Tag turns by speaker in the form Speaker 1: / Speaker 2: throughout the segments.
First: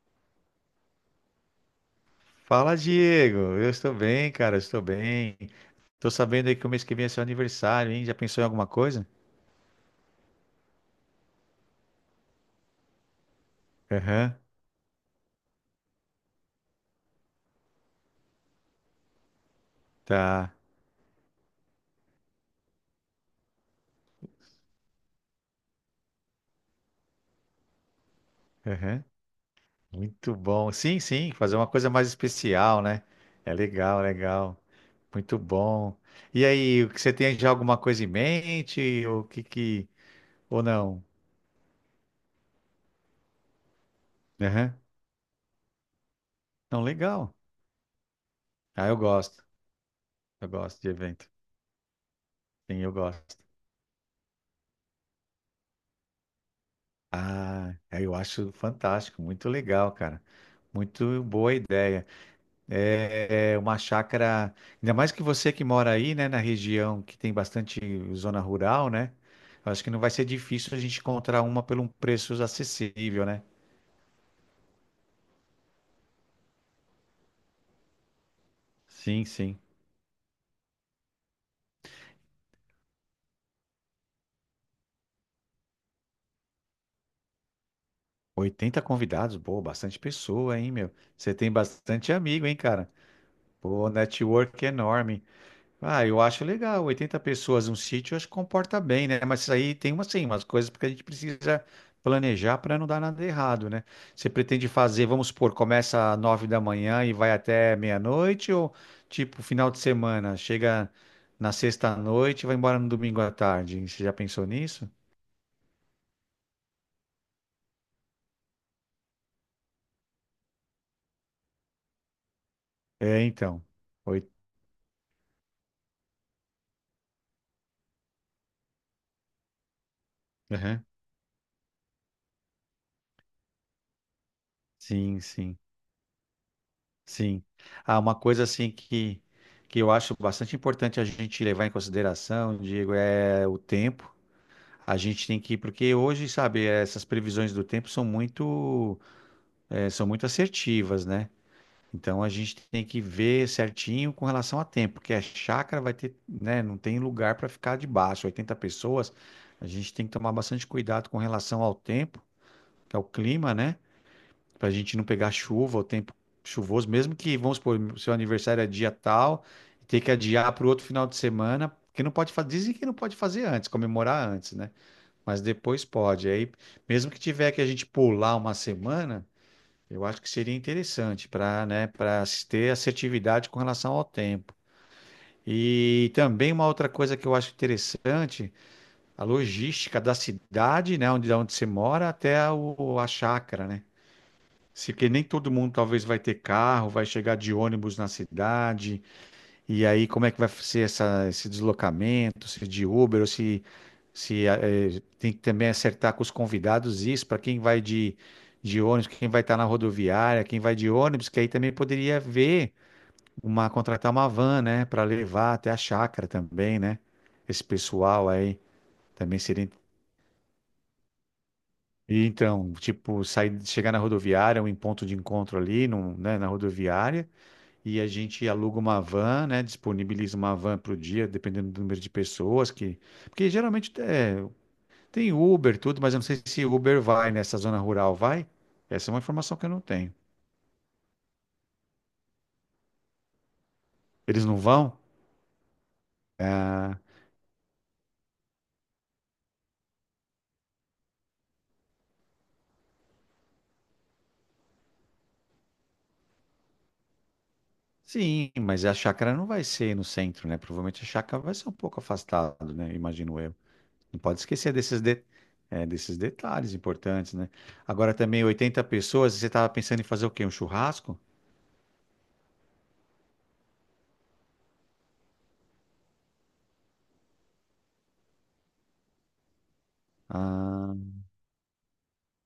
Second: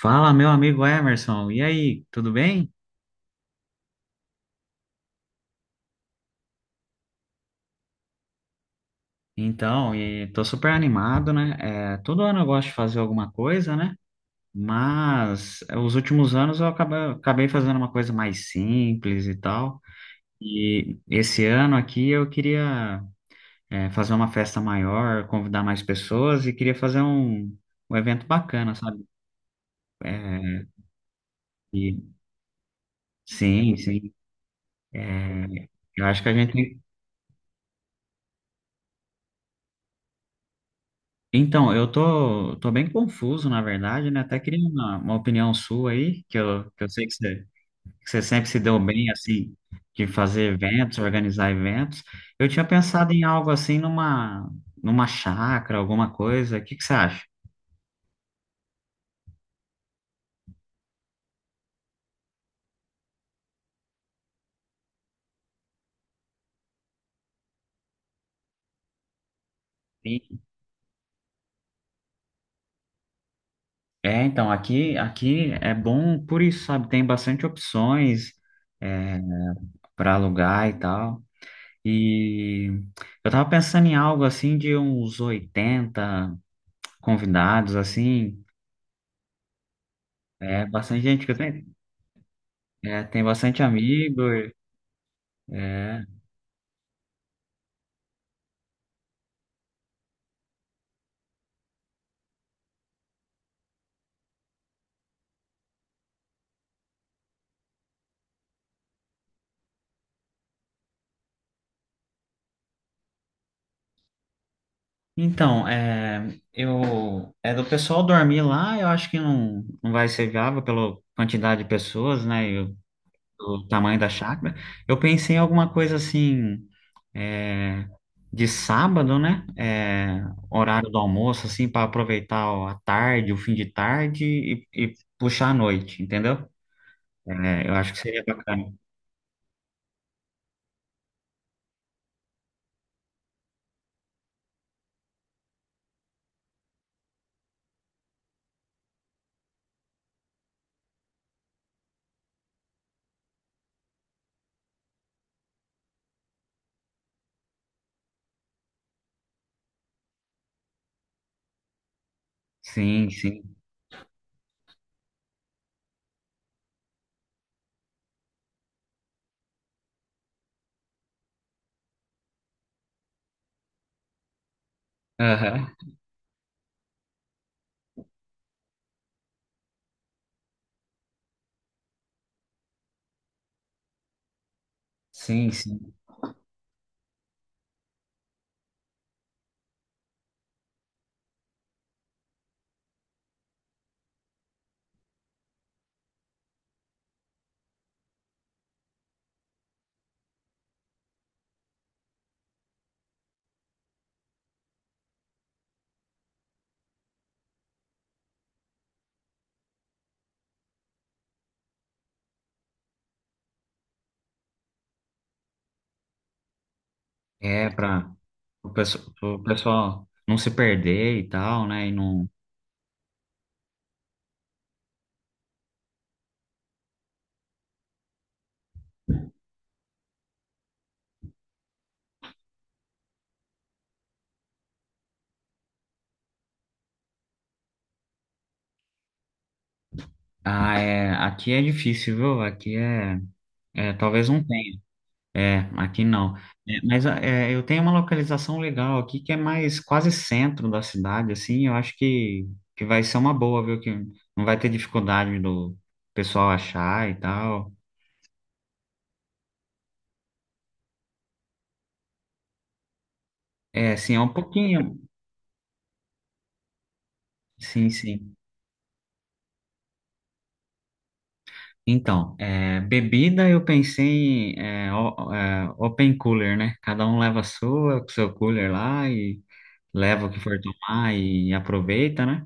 Speaker 1: Fala, meu amigo Emerson. E aí, tudo bem?
Speaker 2: Fala, Diego. Eu estou bem, cara. Eu estou bem. Tô sabendo aí que o mês que vem é seu aniversário, hein? Já pensou em alguma coisa?
Speaker 1: Então, e tô super animado, né? É, todo ano eu gosto de fazer alguma coisa, né?
Speaker 2: Aham,
Speaker 1: Mas é, os últimos anos eu acabei fazendo uma coisa mais simples e tal.
Speaker 2: tá.
Speaker 1: E esse ano aqui eu queria, fazer uma festa maior, convidar mais pessoas e queria fazer um evento bacana,
Speaker 2: Aham.
Speaker 1: sabe?
Speaker 2: Muito
Speaker 1: É,
Speaker 2: bom. Sim, sim, fazer uma coisa
Speaker 1: e,
Speaker 2: mais especial, né? É
Speaker 1: sim,
Speaker 2: legal,
Speaker 1: sim.
Speaker 2: legal.
Speaker 1: É,
Speaker 2: Muito bom.
Speaker 1: eu acho que a
Speaker 2: E
Speaker 1: gente tem.
Speaker 2: aí, o que você tem já alguma coisa em mente? Ou que que. Ou não?
Speaker 1: Então, eu tô bem confuso, na verdade, né? Até queria
Speaker 2: Aham.
Speaker 1: uma opinião sua aí, que eu,
Speaker 2: Não,
Speaker 1: que eu sei que
Speaker 2: legal.
Speaker 1: você, que você sempre se deu
Speaker 2: Ah, eu
Speaker 1: bem,
Speaker 2: gosto.
Speaker 1: assim, de
Speaker 2: Eu
Speaker 1: fazer
Speaker 2: gosto de
Speaker 1: eventos,
Speaker 2: evento.
Speaker 1: organizar eventos. Eu tinha
Speaker 2: Sim, eu
Speaker 1: pensado em
Speaker 2: gosto.
Speaker 1: algo assim, numa chácara, alguma coisa. O que que você acha?
Speaker 2: Ah, é, eu acho fantástico. Muito legal, cara. Muito boa ideia. É uma chácara, ainda mais que você que mora aí, né, na região que tem bastante zona rural, né? Eu acho que não vai ser
Speaker 1: Sim.
Speaker 2: difícil a gente encontrar uma por um preço acessível, né?
Speaker 1: É, então, aqui é bom por isso, sabe? Tem bastante opções, é,
Speaker 2: Sim, sim.
Speaker 1: para alugar e tal. E eu tava pensando em algo assim de uns 80 convidados, assim.
Speaker 2: 80 convidados, pô, bastante pessoa,
Speaker 1: É,
Speaker 2: hein, meu?
Speaker 1: bastante gente que
Speaker 2: Você
Speaker 1: eu
Speaker 2: tem
Speaker 1: tenho.
Speaker 2: bastante amigo, hein, cara?
Speaker 1: É, tem bastante
Speaker 2: Pô,
Speaker 1: amigo.
Speaker 2: network enorme.
Speaker 1: É.
Speaker 2: Ah, eu acho legal. 80 pessoas num sítio, eu acho que comporta bem, né? Mas isso aí tem uma, sim, umas coisas porque a gente precisa planejar para não dar nada errado, né? Você pretende fazer, vamos supor, começa às 9 da manhã e vai até meia-noite ou tipo final de semana, chega na sexta-noite e vai embora no domingo à tarde? Você já pensou nisso?
Speaker 1: Então, é do pessoal dormir lá, eu acho que não, não vai ser viável pela quantidade de pessoas, né, e o,
Speaker 2: É, então.
Speaker 1: o tamanho da
Speaker 2: Oi.
Speaker 1: chácara. Eu pensei em alguma coisa assim, é, de sábado, né,
Speaker 2: Aham.
Speaker 1: horário do almoço, assim, para aproveitar a tarde, o fim de tarde e
Speaker 2: Sim,
Speaker 1: puxar a
Speaker 2: sim,
Speaker 1: noite, entendeu?
Speaker 2: sim.
Speaker 1: É, eu acho
Speaker 2: Ah,
Speaker 1: que
Speaker 2: uma
Speaker 1: seria
Speaker 2: coisa
Speaker 1: bacana.
Speaker 2: assim que eu acho bastante importante a gente levar em consideração, Diego, é o tempo. A gente tem que, porque hoje, sabe, essas previsões do tempo são muito assertivas, né? Então a gente tem que ver certinho com relação a tempo, porque a chácara vai ter, né, não tem lugar para ficar debaixo, 80 pessoas. A gente tem que tomar bastante cuidado com relação ao tempo, que é o
Speaker 1: Sim, sim.
Speaker 2: clima, né? Para a gente não pegar chuva, o tempo chuvoso, mesmo que, vamos supor, seu aniversário é dia tal, ter que adiar para o outro final de semana, porque não pode fazer, dizem que não pode fazer antes, comemorar antes, né? Mas
Speaker 1: Aham.
Speaker 2: depois pode. Aí, mesmo que tiver que a gente pular uma semana, eu acho que seria interessante para, né, para ter assertividade com relação ao tempo.
Speaker 1: Sim, sim.
Speaker 2: E também uma outra coisa que eu acho interessante, a logística da cidade, né, onde você mora, até a chácara, né? Se, porque nem todo mundo talvez vai ter carro, vai chegar de ônibus na cidade, e aí, como é que vai ser esse deslocamento, se é de Uber, ou se eh, tem que também acertar com os convidados isso, para quem vai de ônibus, quem vai estar na rodoviária, quem vai de ônibus, que aí também poderia ver contratar uma van, né, para levar até a chácara também, né? Esse
Speaker 1: É, para
Speaker 2: pessoal aí também
Speaker 1: pro
Speaker 2: seria.
Speaker 1: pessoal não se perder e tal, né? E
Speaker 2: E
Speaker 1: não...
Speaker 2: então, tipo, sair, chegar na rodoviária, um ponto de encontro ali, na rodoviária e a gente aluga uma van, né? Disponibiliza uma van para o dia, dependendo do número de pessoas que. Porque geralmente é, tem Uber, tudo, mas eu não sei se Uber vai nessa zona rural, vai? Essa é uma informação que eu não tenho.
Speaker 1: Ah, é, aqui é difícil, viu? Aqui é talvez não
Speaker 2: Eles não
Speaker 1: tenha.
Speaker 2: vão?
Speaker 1: É, aqui não. É,
Speaker 2: Ah,
Speaker 1: mas eu tenho uma localização legal aqui que é mais quase centro da cidade, assim. Eu acho que vai ser uma boa, viu? Que não vai ter dificuldade do pessoal achar e tal.
Speaker 2: sim, mas a chácara não vai ser no centro, né? Provavelmente a chácara vai ser um pouco afastado, né? Imagino eu.
Speaker 1: É, sim,
Speaker 2: Não
Speaker 1: é um
Speaker 2: pode esquecer
Speaker 1: pouquinho.
Speaker 2: desses detalhes importantes, né?
Speaker 1: Sim,
Speaker 2: Agora
Speaker 1: sim.
Speaker 2: também 80 pessoas, você estava pensando em fazer o quê? Um churrasco?
Speaker 1: Então, é, bebida eu pensei em open cooler, né? Cada um leva a sua, com seu cooler lá e leva o que for
Speaker 2: Ah,
Speaker 1: tomar e aproveita, né?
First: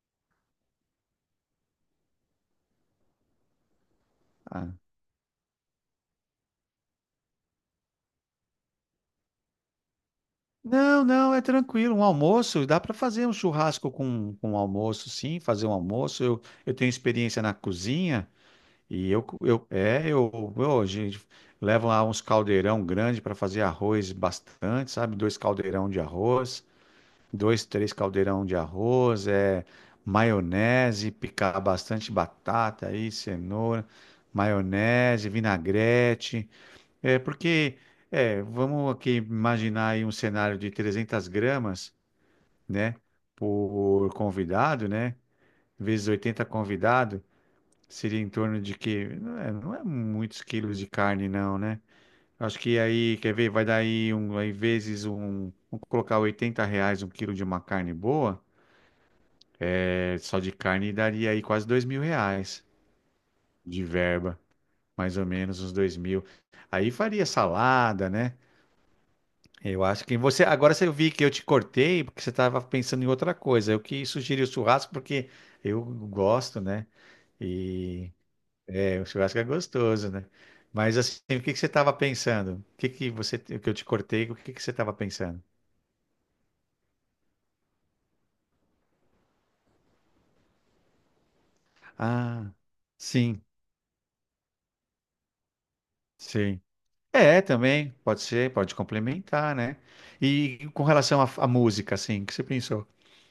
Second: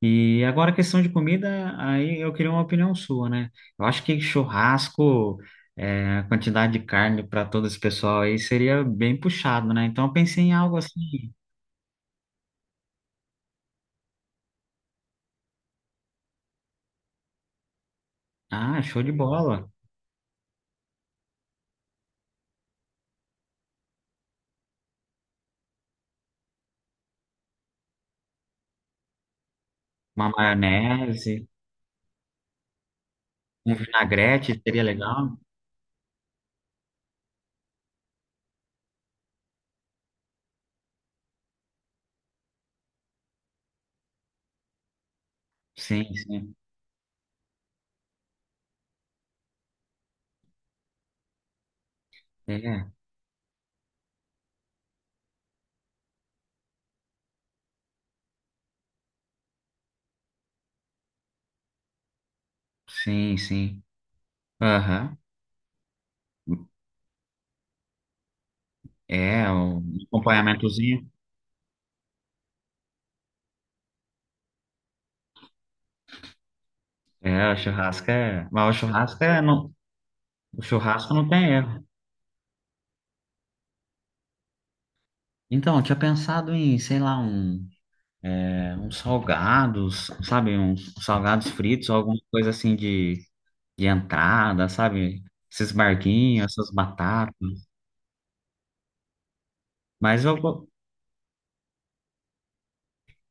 Speaker 1: E agora a questão de comida, aí eu queria uma opinião sua, né? Eu acho que
Speaker 2: ah.
Speaker 1: churrasco, a quantidade de carne para todo esse pessoal aí seria bem puxado, né? Então eu pensei em algo
Speaker 2: Não,
Speaker 1: assim,
Speaker 2: não, é tranquilo. Um almoço, dá para fazer um churrasco com um almoço, sim, fazer um almoço. Eu tenho experiência na cozinha
Speaker 1: ah, show de
Speaker 2: e eu, co- eu
Speaker 1: bola,
Speaker 2: é, eu a gente leva lá uns caldeirão grande para fazer arroz bastante, sabe? Dois caldeirão de arroz, dois, três caldeirão de arroz, é
Speaker 1: uma
Speaker 2: maionese,
Speaker 1: maionese,
Speaker 2: picar bastante batata aí,
Speaker 1: um
Speaker 2: cenoura,
Speaker 1: vinagrete seria
Speaker 2: maionese,
Speaker 1: legal.
Speaker 2: vinagrete. É porque, é, vamos aqui imaginar aí um cenário de 300 gramas, né, por convidado, né, vezes
Speaker 1: Sim,
Speaker 2: 80
Speaker 1: sim.
Speaker 2: convidado, seria em torno de que, não é, não é muitos quilos de carne não, né? Acho que
Speaker 1: É,
Speaker 2: aí, quer ver, vai dar aí, um, aí vezes um, vamos colocar R$ 80 um quilo de uma carne boa, é, só de carne daria aí quase R$ 2.000
Speaker 1: sim, sim.
Speaker 2: de verba,
Speaker 1: Aham.
Speaker 2: mais ou menos uns 2.000. Aí faria salada, né?
Speaker 1: É,
Speaker 2: Eu
Speaker 1: um
Speaker 2: acho que você. Agora você
Speaker 1: acompanhamentozinho.
Speaker 2: vi que eu te cortei porque você estava pensando em outra coisa. Eu que sugeri o churrasco porque eu gosto, né?
Speaker 1: É, o churrasco
Speaker 2: E
Speaker 1: é. Mas o
Speaker 2: é, o
Speaker 1: churrasco
Speaker 2: churrasco
Speaker 1: é.
Speaker 2: é
Speaker 1: Não,
Speaker 2: gostoso, né?
Speaker 1: o
Speaker 2: Mas
Speaker 1: churrasco
Speaker 2: assim,
Speaker 1: não
Speaker 2: o
Speaker 1: tem
Speaker 2: que que você
Speaker 1: erro.
Speaker 2: estava pensando? O que que você, o que eu te cortei? O que que você estava pensando?
Speaker 1: Então, eu tinha pensado em, sei lá, uns salgados, sabe? Uns salgados fritos, alguma coisa
Speaker 2: Ah,
Speaker 1: assim de,
Speaker 2: sim,
Speaker 1: de entrada, sabe? Esses barquinhos,
Speaker 2: sim.
Speaker 1: essas
Speaker 2: É,
Speaker 1: batatas.
Speaker 2: também pode ser, pode complementar, né?
Speaker 1: Mas eu. go-
Speaker 2: E com relação à música, assim, o que você pensou?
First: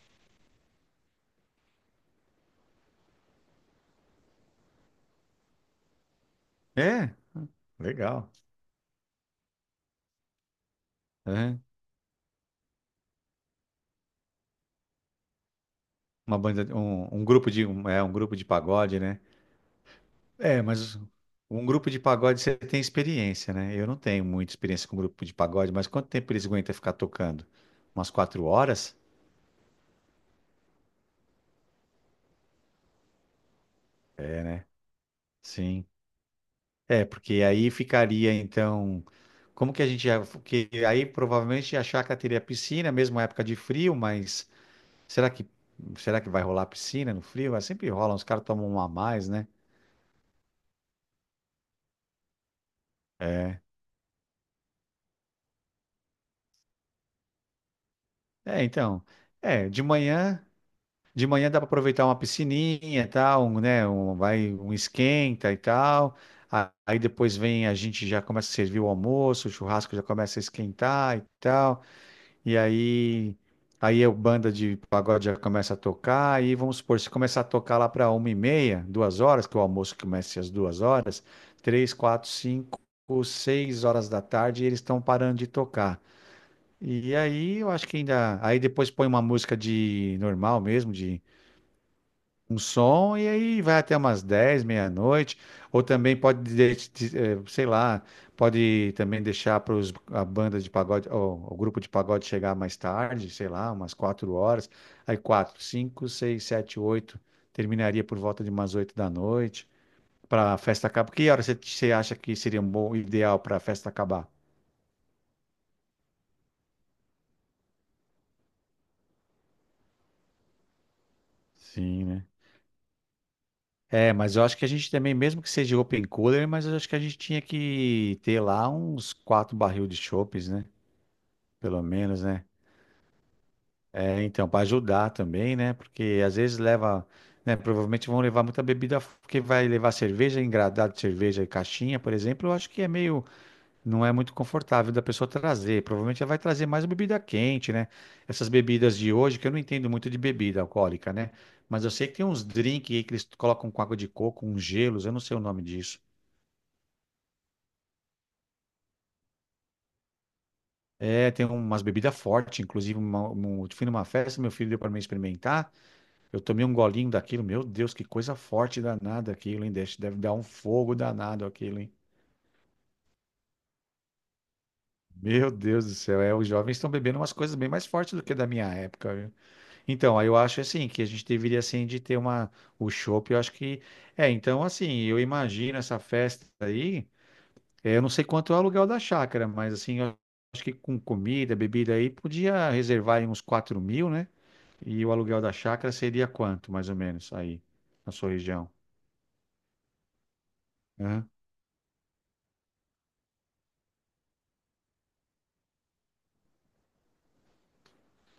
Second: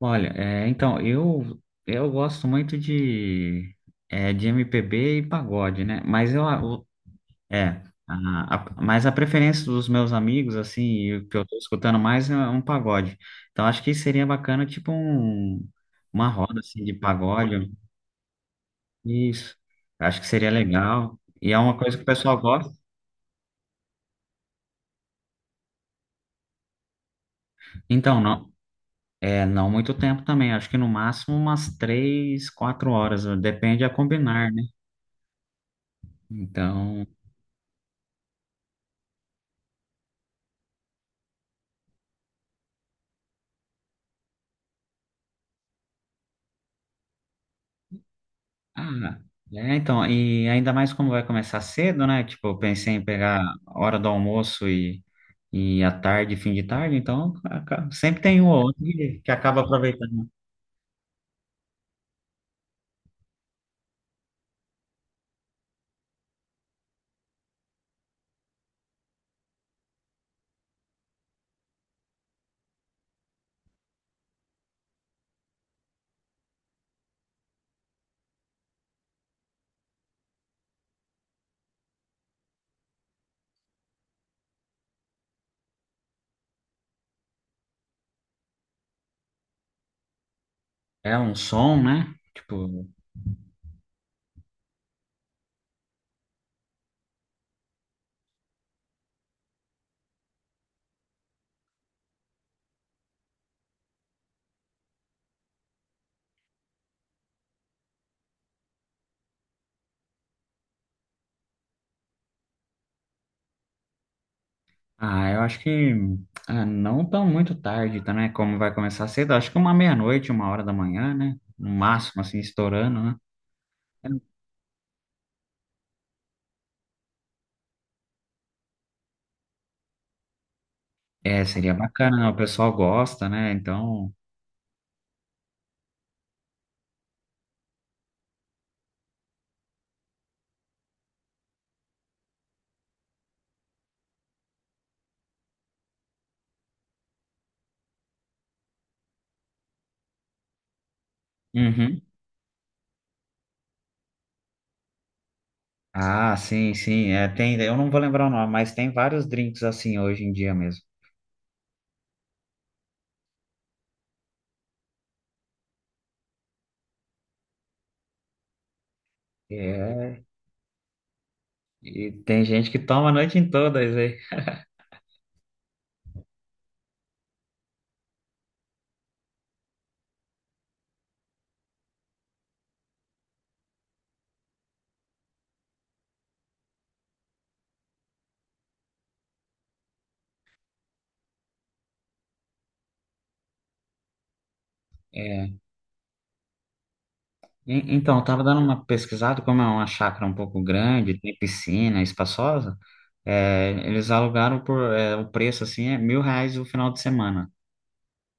Speaker 1: Olha, então, eu gosto muito de MPB e pagode, né? Mas eu,
Speaker 2: É,
Speaker 1: É,
Speaker 2: legal.
Speaker 1: a- mas a preferência dos meus amigos, assim, e o que eu tô
Speaker 2: É,
Speaker 1: escutando mais é um pagode. Então acho que seria bacana, tipo, uma
Speaker 2: uma
Speaker 1: roda,
Speaker 2: banda,
Speaker 1: assim, de
Speaker 2: grupo de,
Speaker 1: pagode.
Speaker 2: grupo de pagode, né?
Speaker 1: Isso, acho que seria
Speaker 2: É, mas
Speaker 1: legal. E é
Speaker 2: um
Speaker 1: uma
Speaker 2: grupo
Speaker 1: coisa
Speaker 2: de
Speaker 1: que o
Speaker 2: pagode
Speaker 1: pessoal
Speaker 2: você
Speaker 1: gosta.
Speaker 2: tem experiência, né? Eu não tenho muita experiência com um grupo de pagode, mas quanto tempo eles aguentam ficar tocando? Umas
Speaker 1: Então,
Speaker 2: quatro
Speaker 1: não,
Speaker 2: horas?
Speaker 1: não muito tempo também. Acho que no máximo umas três, quatro horas. Depende a combinar, né?
Speaker 2: Sim. É,
Speaker 1: Então.
Speaker 2: porque aí ficaria, então. Como que a gente ia. Porque aí provavelmente a chácara teria piscina, mesmo época de frio, mas será que, será que vai rolar piscina no frio? Ah, Sempre rola, os caras tomam uma a
Speaker 1: Ah,
Speaker 2: mais, né?
Speaker 1: então, e ainda mais como vai começar cedo, né? Tipo, eu pensei em pegar
Speaker 2: É,
Speaker 1: a hora do almoço e à tarde, fim de tarde, então sempre tem um ou
Speaker 2: é,
Speaker 1: outro
Speaker 2: então.
Speaker 1: que acaba
Speaker 2: É, de
Speaker 1: aproveitando.
Speaker 2: manhã. De manhã dá para aproveitar uma piscininha e tal, um, né? Um, vai um esquenta e tal. Aí depois vem a gente já começa a servir o almoço, o churrasco já começa a esquentar e tal. E aí a banda de pagode já começa a tocar. E vamos supor, se começar a tocar lá para 1h30, 2 horas, que o almoço começa às 2 horas, três, quatro, cinco, seis horas da tarde, eles estão parando de tocar. E aí eu acho que ainda. Aí depois põe uma música de normal mesmo,
Speaker 1: É
Speaker 2: de
Speaker 1: um som, né?
Speaker 2: um
Speaker 1: Tipo,
Speaker 2: som e aí vai até umas 10 meia-noite, ou também pode, sei lá, pode também deixar para a banda de pagode, ou, o grupo de pagode chegar mais tarde, sei lá, umas 4 horas, aí 4 5 6 7 8 terminaria por volta de umas 8 da noite, para a festa acabar. Que hora você acha que seria um bom ideal para a festa acabar?
Speaker 1: ah, eu acho que não tão muito tarde, tá, né? Como vai começar cedo, acho que uma meia-noite, uma hora da manhã, né? No
Speaker 2: Sim,
Speaker 1: máximo,
Speaker 2: né?
Speaker 1: assim, estourando, né?
Speaker 2: É, mas eu acho que a gente também, mesmo que seja open cooler, mas eu acho que a gente tinha que ter lá uns quatro barril de chopes, né?
Speaker 1: É, seria
Speaker 2: Pelo
Speaker 1: bacana,
Speaker 2: menos,
Speaker 1: né? O
Speaker 2: né?
Speaker 1: pessoal gosta, né? Então.
Speaker 2: É, então, para ajudar também, né? Porque às vezes leva, né? Provavelmente vão levar muita bebida, porque vai levar cerveja, engradado de cerveja e caixinha, por exemplo, eu acho que é meio, não é muito confortável da pessoa trazer. Provavelmente ela vai trazer mais bebida quente, né? Essas bebidas de hoje, que eu não entendo muito de bebida alcoólica, né? Mas eu
Speaker 1: Uhum.
Speaker 2: sei que tem uns drinks aí que eles colocam com água de coco, uns gelos, eu não sei o nome disso.
Speaker 1: Ah, sim, sim, é, tem, eu não vou lembrar o nome, mas tem vários drinks assim hoje em dia mesmo.
Speaker 2: É, tem umas bebidas fortes, inclusive, fui numa festa, meu filho deu para mim experimentar. Eu tomei um golinho daquilo, meu Deus, que coisa forte danada aquilo, hein? Deve
Speaker 1: É,
Speaker 2: dar um fogo danado aquilo, hein?
Speaker 1: e tem gente que toma a noite em todas, aí.
Speaker 2: Meu Deus do céu, é, os jovens estão bebendo umas coisas bem mais fortes do que da minha época, viu? Então, aí eu acho assim, que a gente deveria assim de ter uma, o chopp, eu acho que, é, então assim, eu imagino essa festa aí, é, eu não sei quanto é o aluguel da chácara, mas assim, eu acho que com comida, bebida aí, podia reservar aí uns 4.000, né? E o aluguel da
Speaker 1: É,
Speaker 2: chácara seria quanto, mais ou menos, aí, na
Speaker 1: então, eu
Speaker 2: sua
Speaker 1: tava dando
Speaker 2: região?
Speaker 1: uma pesquisada, como é uma chácara um pouco grande, tem piscina, espaçosa, eles alugaram por, o preço assim, é 1.000 reais o final de semana.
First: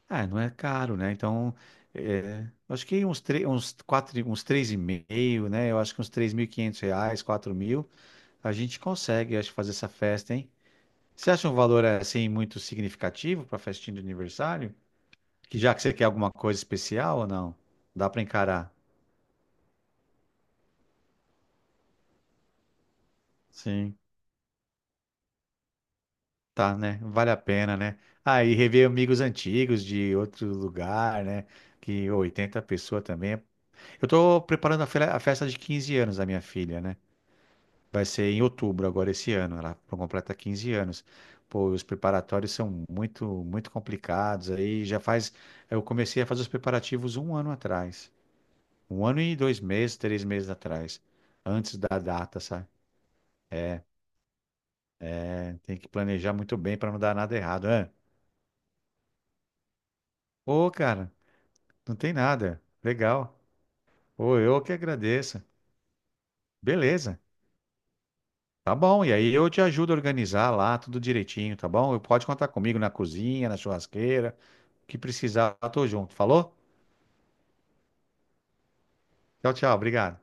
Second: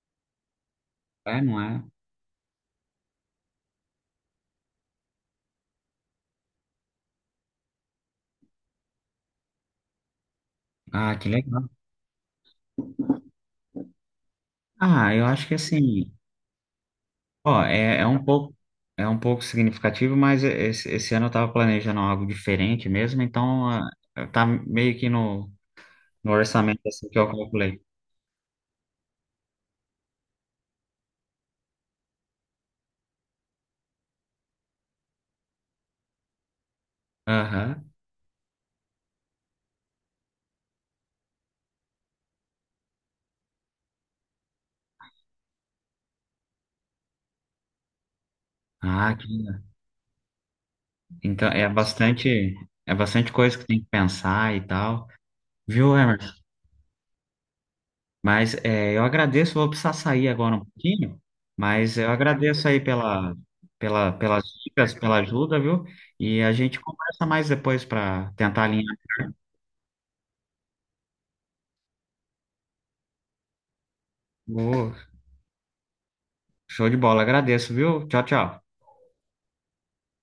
Speaker 2: Ah, não é caro, né?
Speaker 1: É,
Speaker 2: Então,
Speaker 1: não é?
Speaker 2: é, acho que uns, uns, quatro, uns três e meio, né? Eu acho que uns R$ 3.500, 4.000, a gente consegue, acho, fazer essa festa, hein?
Speaker 1: Ah, que
Speaker 2: Você acha um
Speaker 1: legal.
Speaker 2: valor, assim, muito significativo para festinha de aniversário?
Speaker 1: Ah, eu acho que
Speaker 2: Que já que você quer
Speaker 1: assim,
Speaker 2: alguma coisa especial ou não?
Speaker 1: ó, é
Speaker 2: Dá para
Speaker 1: um pouco,
Speaker 2: encarar.
Speaker 1: é um pouco significativo, mas esse ano eu estava planejando algo diferente mesmo, então
Speaker 2: Sim,
Speaker 1: tá meio que no
Speaker 2: tá,
Speaker 1: orçamento
Speaker 2: né?
Speaker 1: assim que eu
Speaker 2: Vale a pena,
Speaker 1: calculei.
Speaker 2: né? Ah, e rever amigos antigos de outro lugar, né? Que ô, 80 pessoas também. Eu tô preparando a festa de 15 anos da minha filha, né?
Speaker 1: Aham.
Speaker 2: Vai ser em outubro agora esse ano. Ela completa 15 anos. Pô, os preparatórios são muito, muito complicados. Aí já faz. Eu comecei a fazer os preparativos um ano atrás. Um
Speaker 1: Ah,
Speaker 2: ano e 2 meses, 3 meses atrás.
Speaker 1: então é
Speaker 2: Antes da data,
Speaker 1: bastante,
Speaker 2: sabe?
Speaker 1: é bastante coisa que tem que pensar e tal,
Speaker 2: É, tem que
Speaker 1: viu, Emerson?
Speaker 2: planejar muito bem para não dar nada errado. É.
Speaker 1: Mas eu agradeço, vou precisar sair agora um
Speaker 2: Ô, cara,
Speaker 1: pouquinho,
Speaker 2: não
Speaker 1: mas eu
Speaker 2: tem nada.
Speaker 1: agradeço aí pela,
Speaker 2: Legal.
Speaker 1: pela,
Speaker 2: Ô,
Speaker 1: pelas
Speaker 2: eu que
Speaker 1: dicas, pela
Speaker 2: agradeço.
Speaker 1: ajuda, viu? E a gente
Speaker 2: Beleza.
Speaker 1: conversa mais depois para tentar
Speaker 2: Tá
Speaker 1: alinhar.
Speaker 2: bom. E aí eu te ajudo a organizar lá tudo direitinho, tá bom? Pode contar comigo na cozinha, na churrasqueira. O
Speaker 1: Ô,
Speaker 2: que precisar, eu tô junto. Falou?
Speaker 1: show de bola, agradeço, viu? Tchau, tchau.
Speaker 2: Tchau, tchau. Obrigado.